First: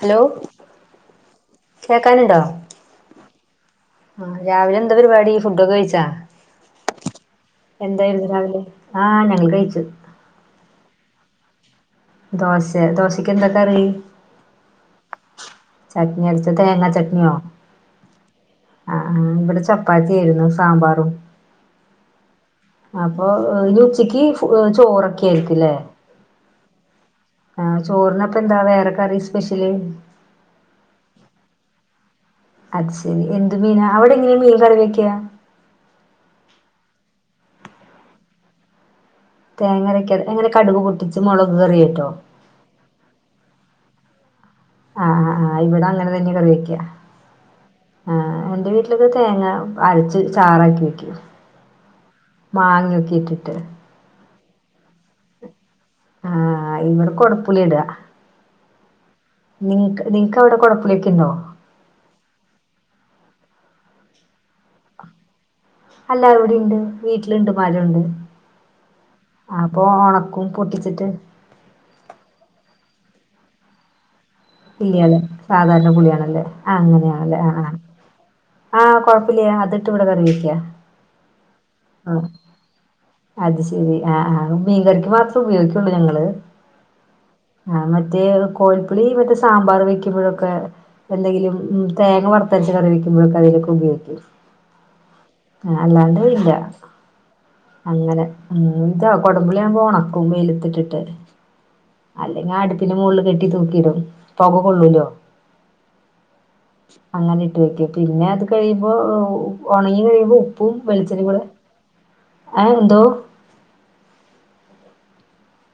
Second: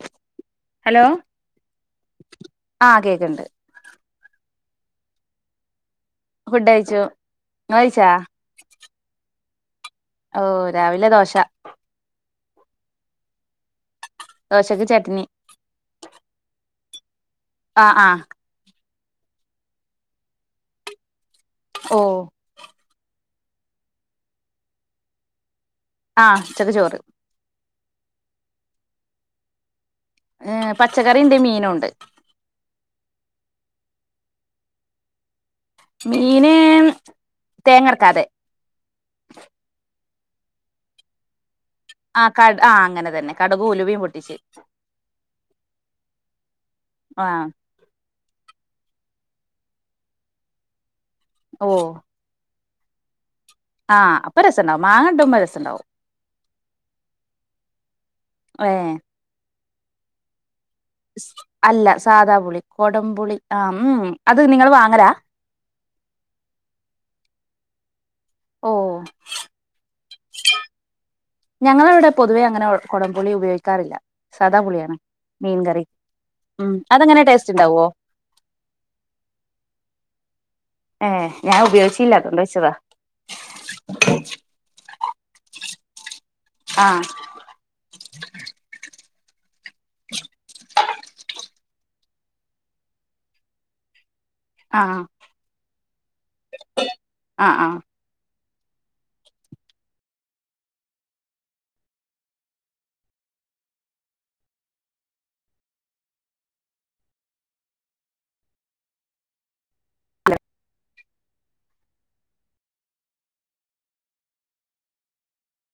Hello hello കേക്കാന്ണ്ടോ ആഹ് കേക്ക്ണ്ട് ആഹ് രാവിലെന്താ പരിവാടി ഫുഡൊക്കെ കഴിച്ചാ ഫുഡ് കഴിച്ചു ഇങ്ങള് കഴിച്ചാ എന്താരുന്നു രാവിലെ ആഹ് ഞങ്ങൾ കഴിച്ചു ഓഹ് രാവിലെ ദോശ ദോശ ദോശക്കെന്താ കറി ദോശക്ക് ചട്നി ചട്നി അടിച്ച തേങ്ങാ ചട്നിയോ ആഹ് ആഹ് ആഹ് ഇവടെ ചപ്പാത്തിയേരുന്നു സാമ്പാറും ഓഹ് അപ്പൊ ഇനി ഉച്ചയ്ക്ക് ഫു ഏഹ് ചോറൊക്കെ ആയിരിക്കുല്ലേ ആഹ് ഉച്ചക്ക് ചോറ് ആഹ് ചോറ്നപ്പന്താ വേറെ കറി സ്പെഷ്യല് ഏഹ് പച്ചക്കറിയ്ണ്ട് മീനുണ്ട് അത് ശരി എന്ത് മീനാ അവടെ എങ്ങനെയാ മീൻ കറിവെക്ക്യാ മീന് തേങ്ങ അരക്കാതെ തേങ്ങ അരക്ക്യാതെ എങ്ങനെ കടുക് പൊട്ടിച്ച് മൊളക് കറിയായിട്ടോ കട ആഹ് അങ്ങനെ തന്നെ കടകും ഉലുവിം പൊട്ടിച്ച് ആഹ് ആഹ് ആഹ് ഇവടെ അങ്ങനെ തന്നെ കറി വെയ്ക്കാ ആഹ് ആഹ് എന്റെ വീട്ട്ലൊക്കെ തേങ്ങ അരച്ച് ചാറാക്കി വെക്ക്യും ഓഹ് മാങ്ങ്യൊക്കെ ഇട്ടിട്ട് ആഹ് അപ്പ രസണ്ടാവും മാങ്ങ ഇടുമ്പോ രസണ്ടാവും ആഹ് ഇവടെ കൊട്പ്പുളിയാ ഇടാ ഏഹ് നിൻക്ക് നിൻക്കവടെ കൊട അല്ല സാദാപുളി കൊടംപുളി ആഹ് ഉം അത് നിങ്ങള് വാങ്ങലാ അല്ല ഇവടെയിണ്ട് വീട്ടില്ണ്ട് മരുണ്ട് ഓ അപ്പൊ ഒണ ക്കും പൊട്ടിച്ചിട്ട് ഞങ്ങളെ ഇവടെ പൊതുവെ അങ്ങനെ കൊടംപുളി ഉപയോഗിക്കാറില്ല സാദാ പുളിയാണ് ഇല്ല്യാല്ലേ മീൻ കറി സാധാരണ പുളിയാണല്ലേ ഉം അതെങ്ങനെ അങ്ങനെയാണല്ലേ ടേസ്റ്റ് ആഹ് ആഹ് ഇണ്ടാവോ ആഹ് കൊഴപ്പല്ല്യാ അതിട്ട് ഇവടെ കറിവെക്ക്യാ ഏഹ് ഞാൻ ഉപയോഗിച്ചില്ല ആഹ് അതോണ്ട് ചോയ്ച്ചതാ അത് ശരി ആഹ് ആഹ് മീൻകറിക്ക് മാത്രേ ഉപയോഗിക്കോള്ളു ഞങ്ങള് ആഹ് ആഹ് മറ്റേ കോൽപ്പുളി വിത്ത് സാമ്പാർ വെക്ക്യുമ്പോഴൊക്കെ എന്തെങ്കിലും ഉം തേങ്ങ വർത്തരച്ച് കറി വെക്ക്യുമ്പോഴക്കെ അതിലൊക്കെ ഉപയോയിക്കും ആഹ് ഏഹ് അല്ലാണ്ട് ഇല്ല ആഹ് ആഹ് അങ്ങനെ ഉം ഇതോ കൊടുമ്പുളിയാവുമ്പോ ഒണക്കും വെയിലത്തിട്ടിട്ട് അല്ലെങ്കി ആ അടുപ്പിന്റെ മോള്ള് കെട്ടി തൂക്കിടും ഉം പൊക കൊള്ളൂലോ അങ്ങനെ ഇട്ട് വെക്ക്യും പിന്നെ അത് കഴിയുമ്പോ ഒ ഒണങ്ങി കഴിയുമ്പോ ഉപ്പും വെള്ച്ചെണ്ണിം കൂടെ അഹ് എന്തോ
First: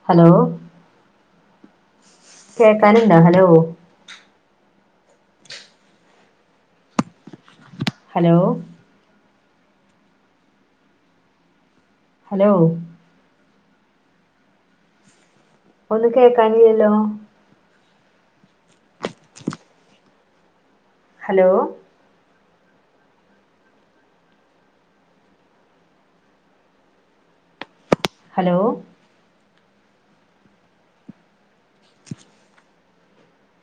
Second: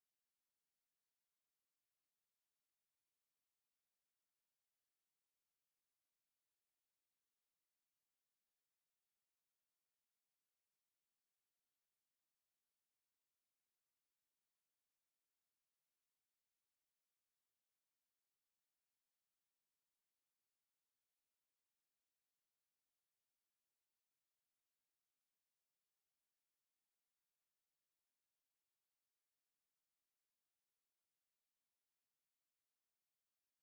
ഹലോ കേക്കാന്ണ്ടോ ഹലോ ഹലോ ഹലോ ഒന്നും കേക്കാനില്ലല്ലോ? ഹലോ? ഹലോ? [unintelligible]